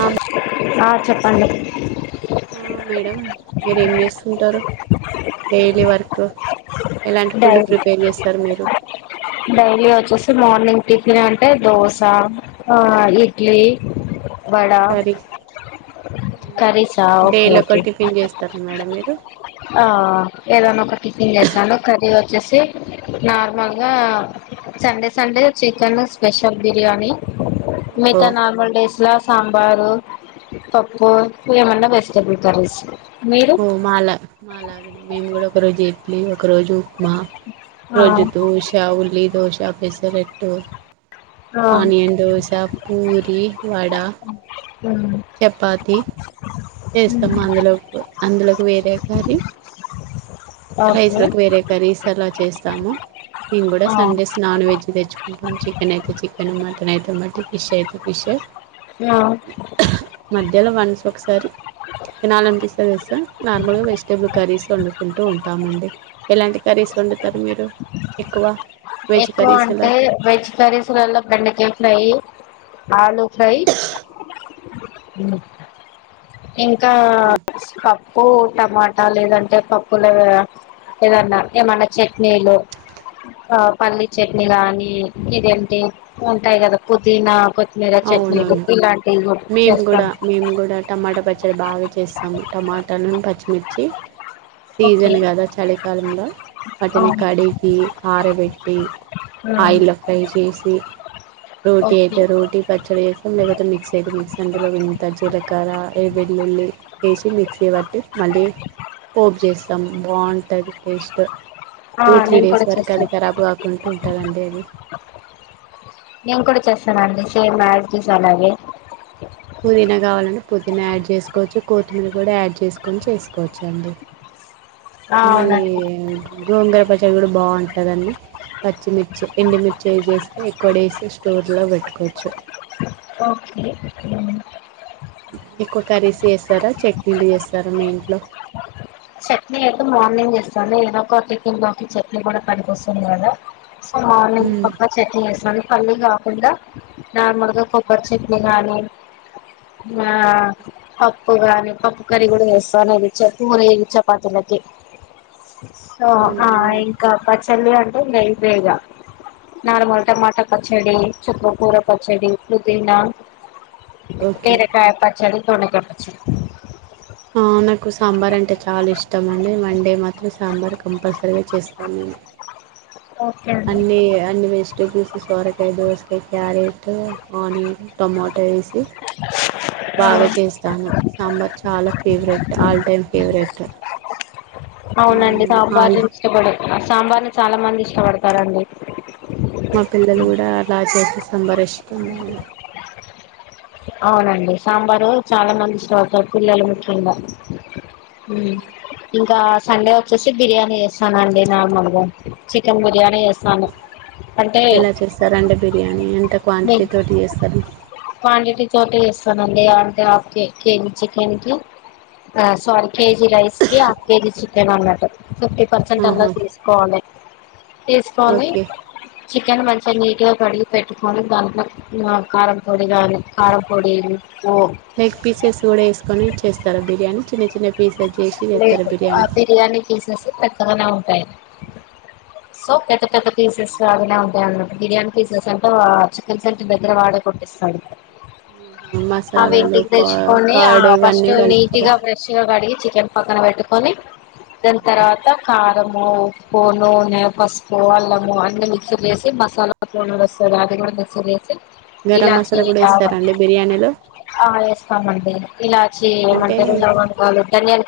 ఆ ఆ చెప్పండి. స్తుంటారు. Daily work. కు డైలీ డైలీ వచ్చేసి మార్నింగ్ టిఫిన్ అంటే దోస ఆ ఇడ్లీ వడా కర్రీ కర్రీసా ఓకే ఓకే అ ఆ ఏదన్న ఒక టిఫిన్ చేస్తాను కర్రీ వచ్చేసి నార్మల్గా Sunday Sunday chicken special biryani ఓహో మీతో నార్మల్ డేస్లో సాంబారు పప్పు ఇగ ఏమన్న వెజిటబుల్ కర్రీస్ మీరు మ్ మాలా మా లాగనే మేము కూడా ఒక రోజు ఇడ్లీ ఒక రోజు ఉప్మా ఒక ఆ రోజు దోష ఉల్లిదోశ పేసరెట్టు ఆ ఆనియన్ దోశ పూరి వడ ఉమ్, చపాతి ఉమ్, చేస్తాము అందులో అందులోకి వేరే కర్రీ రైస్ ఓకే లోకి వేరే కర్రీ ఇస్సలా చే చేస్తాము మేం గుడ ఆ సండేస్ నాన్ వెజ్ తెచ్ చికెన్ అయితే చికెన్ మటన్ అయితే మటి ఫిష్ అయితే ఫిష్ ఆ మధ్యలో వన్స్ ఒకసారి తినాలనిపిస్ నార్మల్గా వెజిటబుల్ కర్రీస్ వండుకుంటూ ఉంటామండి. ఎలాంటి కర్రీస్ వం వెజ్ ఎక్కువ కర్రీస్ ఎలా అంటే వెజ్ కరీస్లల బెండకాయ ఫ్రై ఆలు ఫ్రై ఇంకా పప్పు, టమా ట లేదంటే పప్పులో ఏదన్న ఏమన్న చట్నీలు ఆ పల్లీ చట్నీ గానీ ఇదేంటి ఉంటాయి కదా పుదీనా కొత్మీర చట్నీలు అవునవును ఇలాంటివి చేస్తాను ట పచ్చడ బాగా చేస్తాము టమాటలును పచ్చిమిర్చి ఓకే సీజన్ కదా చలికాలంలో వాటిని అవును కడిగి ఆరబట్టి ఉమ్ ఆయిల్ల ఫ్రై చేసి రోటీ ఓకే అయితే రోటి పచ్చడ చేస్తాం లేకపోతే మిక్స్ అయితే మిక్స్ అందులో వింత జీలకర్ర ఏ వెల్లుల్లి ఏసి మిక్సీ పట్టి మళ్ళీ పోపు చేస్తాము బాగుంటది టేస్ట్ ఆ టూ త్రీ నేను డేస్ కూడా వరకు అది చేస్తాను ఖరాబ్ కాకుంటుంటదండి అది నండి సేమ్ ఆస్టిస్ అలాగే పుదీనా కావాలంటే పుదీనా యాడ్ చేస్కోవచ్చు. కోత్తిమీర్ కూడా యాడ్ చేస్కొని చేస్కోవచ్చు అండి ఆ మళ్ళీ అవునండి గోంగూర పచ్చడి కూడా బాగుం కదండి. పచ్చిమిర్చి ఎండుమి చేజేస్తే ఎక్కువ డేస్ స్టోర్ల వేట్టుకోవచ్చు ఓకే ఎక్కువ కర్రీస్ చేస్తారా చట్నీలు చేస్తారా మీ ఇంట్లో చట్నీ అయితే మార్నింగ్ చేస్తా ఆన్లీ ఏదో ఒక టిఫిన్ లోకి చట్నీ కూడా పనికొస్తుంది కదా సో మార్నింగ్ హ్మ్ పక్క చెట్నీ చేసినండి పల్లి కాకుండా నార్మల్ గా కొబరి చట్నీ గానీ ఆ పప్పు గాని పప్పు కర్రీ కూడా వేస్తా అనేది చెప్పు మరి చపాతీ లోకి సో ఆ అవునండి ఇంకా పచ్ చెల్లి అంటే నయి తేజ నార్మల్ టమాటా పచ్చడి చుక్కకూర పచ్చడి పుదీనా ఓకే బీరకాయా పచ్చడి దొండకాయ పచ్చడ ఆ నాకు సాంబార్ అంటే చాలా ఇష్టం అండి మండే మాత్రం సాంబార్ కంపల్సరీగా చేస్తాను నేను ఓకే అండి అన్ని అన్ని వేస్ ట్యుటోబు సొరకాయ, దోసకాయ క్యారెట్ ఆనియన్ టొమాటో వేసి బాగా చేస్తాను సాంబార్ చాలా ఫేవరెట్ ఆల్ టైమ్ ఫేవరెట్. అవునండి సాంబార్ ఆల్ ఇష్టపడ ఆ సాంబార్ని చాలా మంది ఇష్టపడతారండి మా పిల్లలు కూడా అట్లా చూపిస్తాం బా రెస్ట్ ఉండలీ. అవునండి సాంబారు చాలా మంది ఇష్టపడతారు పిల్లలు ముఖ్యంగా ఉ ఇంకా సండే వచ్చేసి బిర్యానీ చేస్తానుండి నార్మల్గా చికెన్ బిర్యానీ వేస్తాను ఎలా చేస్తార్ రెడు బిర్యా టా మీ క్వాంటిటీ తోటి చేస్తారు క్వాంటిటీ తోటి ఇస్తానండి అంటే హాఫ్ కే కేజీ చికెన్ కి సారీ కేజీ రైస్ కి హాఫ్ కేజీ చికెన్ అన్నట్టు. ఫిఫ్టీ పర్సెంట్ అన్నా ఆహా తీసుకోవలీ తీసుకోానీ ఓకే చికెన్ మంచిగా నీట్ గా కడిగి పెట్టుకోొని దాంట్లో కారం పొడి గాని కారం పొడిలు లెగ్ పీసెస్ కూడా వేసుకొని చేస్తారుా బిర్యానీ చిన్న చిన్న పీస్జ బిరియాని తీస్ అసి పెద్దగానే ఉంటాయి సో పెద్ద పెద్ద పీసెస్ అవి ఉంటాయిన్నమాట బిర్యానీ పీసెస్ అంటే చికెన్ సెంట దగ్గర వాడే కొట్టిస్తాడు. ఆవి మసాలాలు ఇంటికి పా తెచ్చకని ఆ కర్డ్ ఇవన్నీ ఫస్ట్ నీట్ కలుపుతారా గా ఫ్రెష్ గా కడిగి చికెన్ పక్కన పెట్టుకొని దాని తర్వాత కారం ఉప్పును నే పసుపు అల్లము అన్ని మిక్సీ చేసి మసాలా తూనులు వస్తుంది అది కూడా మిక్సీ కేసి. గరం ఇకాచి మసాలా కూడా లవం, వేస్తారండి బిర్యానీలో ఆ వేస్తామండి ఇలాచి అంటే ఏమంటరూ లవంగాలు ధనియాలు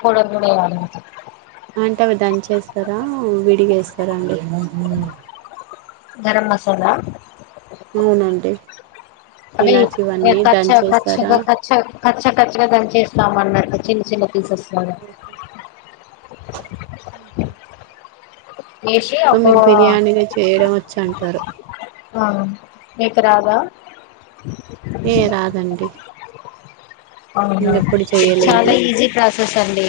అంటే అవి దనించేస్తారా విడిగేస్త రండి గరం మసాలా అవునండి అవి ఇలాచి ఇవన్నీ కచ్చ దంచేస్తారా కచ్చగా క కచ్చ కచ్చగా దంచి చేస్త సామాన్నాటు చిన్న చిన్న పీసెస్ లాగా ఓకే అహా వేసి సో ఒక మీకు బిర్యానీగా చేయడం వచ్చ అంటారు ఆ నీకు రాదా ఏ రాదండి అవునా నేను ఎప్పుడు చేయలేదు చాలా ఈజీ ప్రాసెస్ అండి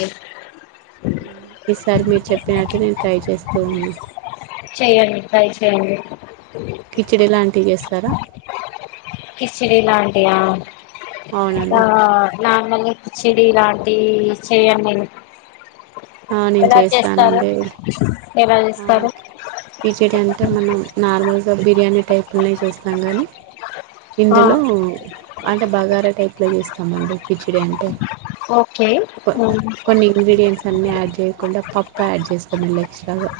ఈసారి మీరు చెప్పినట్టు నేను ట్రై చేస్తూ ఉన్నా చెయ్యండి ట్రై చెయ్యండి అ వేస్తారా కిచిడీలాంటియా ఆ అవునండి మామూలుగా కిచిడీ ఇలాంటివి చేయను నేను ఆ నేను ఎలా చేస్తారు చేస్తానండి ఏలా చేస్తారు కిచిడీ అంటే మనం నార్మల్గా బిర్యానీ టైపులనే చేస్తాం కానీ ఆ, ఇందులో అంటే బగారా టైప్లో చేస్తామండి కిచిడి అంటే ఓకే కొ ఉమ్, కొన్ని ఇంగ్రీడియంట్స్ అన్ని ఆడ్ చేయకుండా పప్పు యాడ్ చేస్తాం మళ్ళీ ఎక్స్ట్రాగా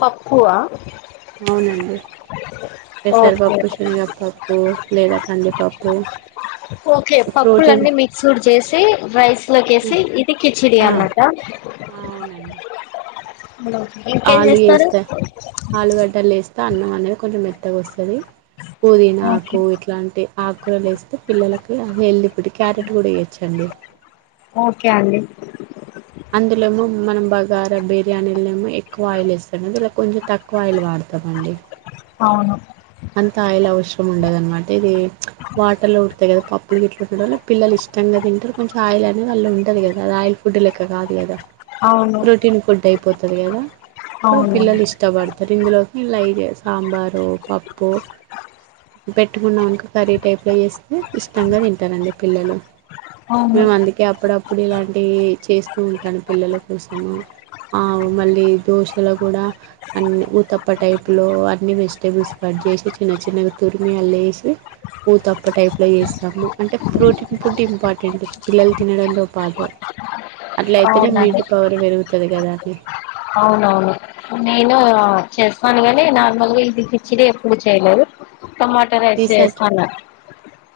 పప్పు ఆ పెసరిపప్పు శనగ పప్పు లేదా కందిపప్పు ఓకే ప్రోటీన్ పప్పులన్నీ మిక్స్డ్ చేసి రైస్ లోకేసి ఇది కిచిడి ఆ అన్నట ఆ అవునండి ఇంకేం ఆలు చేస్తారు వేస్తా ఆలుగడ్డలు వేస్తే అన్నం అనేది కొంచెం మెత్తగోస్తుం ఓకే పుదీనాకు ఇట్లాంటి ఆకురాలు వేస్తే పిల్లలకి అది హెల్తీ ఫుడ్ క్యారెట్ కూడా వేయోచ్చండి ఓకే అండి బగారా బిర్యానీలు ఏమో ఎక్కువ ఆయిల్ ఏయిస్తామండి ఇల్లా కొంచెం తక్కువ ఆయిల్ వాడతామండి అవును అంత ఆయిల అవసరం ఉండదనమాట ఇది వాటర్ లో ఉడకవే పప్ ప్పుడు గిట్ల ఉండడం వల్ల పిల్లలు ఇష్టంగా తింటారు కొంచెం ఆయిల్ అనేదళ్ళ ఉండదు కద అది ఆయిల్ ఫుడ్ లలెక్క కాదు కదా అవును ప్రోటీన్ ఫుడ్ అయిపోతది కదా సో అవును పిల్లలు ఇష్టపడతారు ఇందులోకి లైట్గా సాంబారో పప్ ను పెట్టుకున్నాను ఒక కర్రీ టైప్ లో చేస్తే ఇష్టంగా తింటానండి పిల్లలు అవును మేము అందుకే అప్పుడప్పుడు ఇలాం ఇ చేస్తూ ఉంటాను పిల్లల కోసం ఆ మళ్ళీ దోశలో కూడా అన్ని ఊతప్ప టైపులో అన్ని వెజిటేబుల్స్ కట్ చేసి చిన్న చిన్నగా తురిమి అల్లా ఏసి ఉత్తప్ప టైప్లో ఏస్తాము అంటే ఫ్రూటిన్ ఫుడ్ ఇంపార్టెంట్ పిల్లలు తినడంతో పాటు అట్ల అయితేనే అవునండి ఇమ్మ్యూనిటి పవర్ పెరుగుత ఉంటది కదా అండి అవునవును నేను చేస్తాను కాని నార్మల్గా ఇది కిచిడి ఎప్పుడు చేయలేదు టొమాటో రైస్ రీసెర్చ్ చేస్తన్న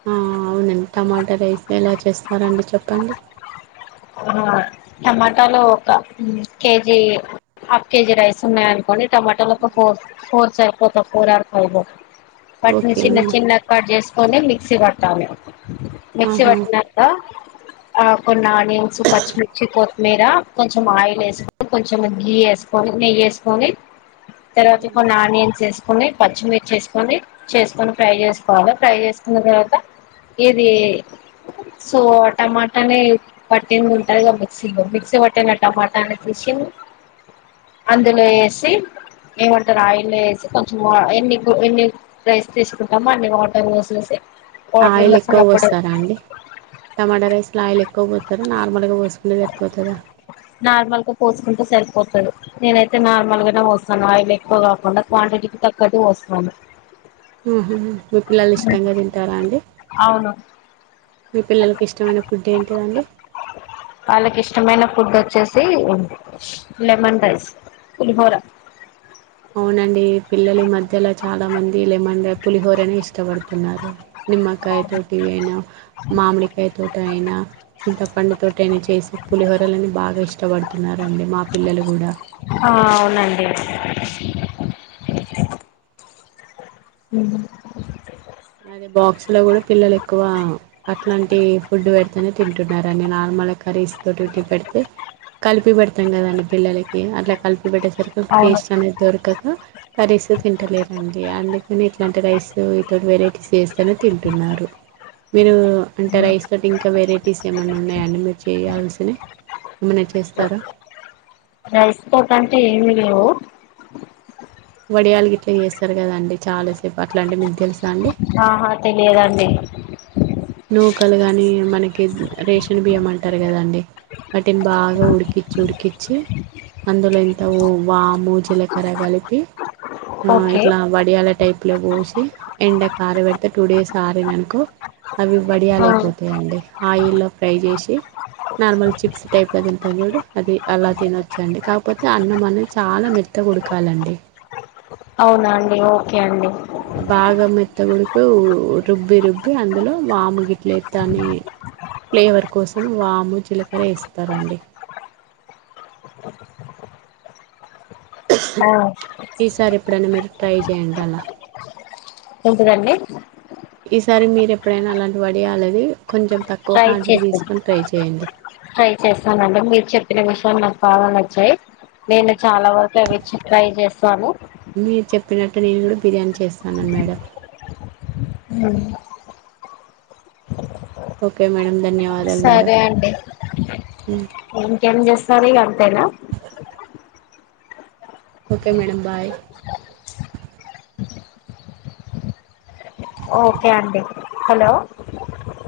ఆ అవునండి టమాటా రైస్ ఎలా చేస్తారండి చెప్పండి టమాటాాలు ఒక కేజీ హాఫ్ కేజీ రైస్ ఉన్నాయ అనుకోండి టమాటాలు ఒక ఫోర్ ఫోర్స్ సరిపోతాయి ఫోర్ ఆర్ ఫైవ్ వాట్ని ఓకే చిన్న చిన్నగా కట్ చేసుకుని మిక్సీ పట్ దామ మిక్సీ ఆహా పట్టినాక ఆ కొన్ని ఆనియన్స్ పచ్చిమిర్ చ్చ కొత్తిమీర కొంచెం ఆయిల్ వేసుకొని కొంచెం గి వేసుకొని నెయ్యి వేసుకొని తర్వాత హ్మ్. కొన్ని ఆనియన్స్ వేసుకొని కని పచ్చిమిర్చేసుకొని చేసుకొని ఫ్రై చేసుకోవాలి ఫ్రై చేసుకున్న తర్వాత ఇది సో టమాటాని పట్టింది ఉంటుంది కదా మిక్సీ పట్టిన టమాటాన్ని తీసి అందులో వేసి ఏమంటారు ఆయిల్ వేసి కొంచెం ఎన్ని ఎన్ని రైస్ తీసుకుంటామో అన్ని వాటర్ వసేసి ఆయిల్ ఎక్కువ పోస్తారా అండి టమాటా రైస్ లో ఆయిల్ ఎక్కువ పోస్తారు నార్మల్ గా పోసుకు సరిపోతద నార్మల్ గా పోసుకుంటే సరిపోతారు నేనైతే నార్మల్ గానే పోస్తాను ఆయిల్ ఎక్కువ కాకుండా క్వాంటిటీకి తగ్గట్టు పోస్తాను మీ పిల్లలు ఇష్టంగా తింటారా అండి అవును మీ పిల్లలకు ఇష్టమైన ఫుడ్ ఏంటిదండి వాళ్ళకి ఇష్టమైన ఫుడ్ వచ్చేసి లెమన్ రైస్ పులిహోర అవునండి పిల్లలిఈమధ్య అలా చాలా మంది లెమన్ పులిహోరనే ఇష్టపడుతున్నారు నిమ్మకాయ తోటివి అయినా మామిడికాయ తోటి యినా చింత పండుతోటనే చేసి పులిహోరలని బాగా ఇష్టపడుతున్నారండి మా పిల్లలు కూడా ఆ అవునండి ఉహు అదే బాక్స్ లో కూడా పిల్లలు ఎక్కువ అట్లాంటి ఫుడ్ పెడితేనే నార్మల్ కర్రీస్ తోటీ పెడితే కలిపి పెడతాం కదండీ పిల్లలకి అట్లా కలిపి పెట్టేసరికి ఒక అవును టేస్ట్ అనేది దొరకదు కర్రీస్ తో తింటలేరండి అం కానీ ఇట్లాంటి రైస్ తోటి వెరై ఫేస్ చని తింటున్నారు మీరు అంటే రైస్ తోటి ఇంకా వెరైటీస్ ఏమైన్నా ఉన్నాయా అండి మీరు చేయయాల్సి చి రైస్ తోటి అంటే ఏమి హలో వడియాలు ఇట్లా చేస్తారు కదండి. చాలా సేపు అట్లాంటి మీక్ తెలుసు ఆహా తెలియదండి [inaudible] నూకలు కానీ మనకి రేషన్ బియ్యం అంటారు. కదండి వాటిని బాగా ఉడికిచి ఉడికిచి అందులో ఇంత వాము, జీలకర్ర కలిపి ఆ ఓకే ఇట్లా వడియాల టైప్ లో పోసి ఎండకి ఆరబెడితే టు డేస్ ఆరినంక అవి ఆ వడియాలయిపోతాయండి ఆయిల్లో ఫ్రై చేసి నార్మల్ చిప్స్ టైప్లో తింటారు. చూడు అది అలా తినొచ్చు అండి. కాకపోతే, అన్నం అనేది చాలా మెత్తగ ఉడకాలండి. అవునా అండి ఓ కే అండి అత్త గుడుకు రుబ్బి రుబ్బి అందులో వాము గిట్ల ఎత్తనే అని ఫ్లేవర్ కోసం వాము జీలకర వేస్తారండి. ఆ ఈసారి ఎప్పుడైనా మీరు ట్రై చేయండి అలా ఎంటి దండి ఈసారి మీరు ఎప్పుడైనా అలాంటి వడియాలివి ట్రై చేస్తాను చేయండి ట్రై చేస్తానండి మీరు చెప్పిన విషయంలో బాగ నచ్చయ్ నేను చాలా వరకు అవి ఇచ్చి ట్రై చేస్ సను మీరు చెప్పినట్టు నేను కూడా బిర్యానీ చేస్తానన మేడం ఉ ఓకే మేడ ధన్యవాద సరే అండి ఉ ఏం చేస్తది ఇ అం అంతెనా ఓకే మేడం బాయ్ ఓకే అండి హలో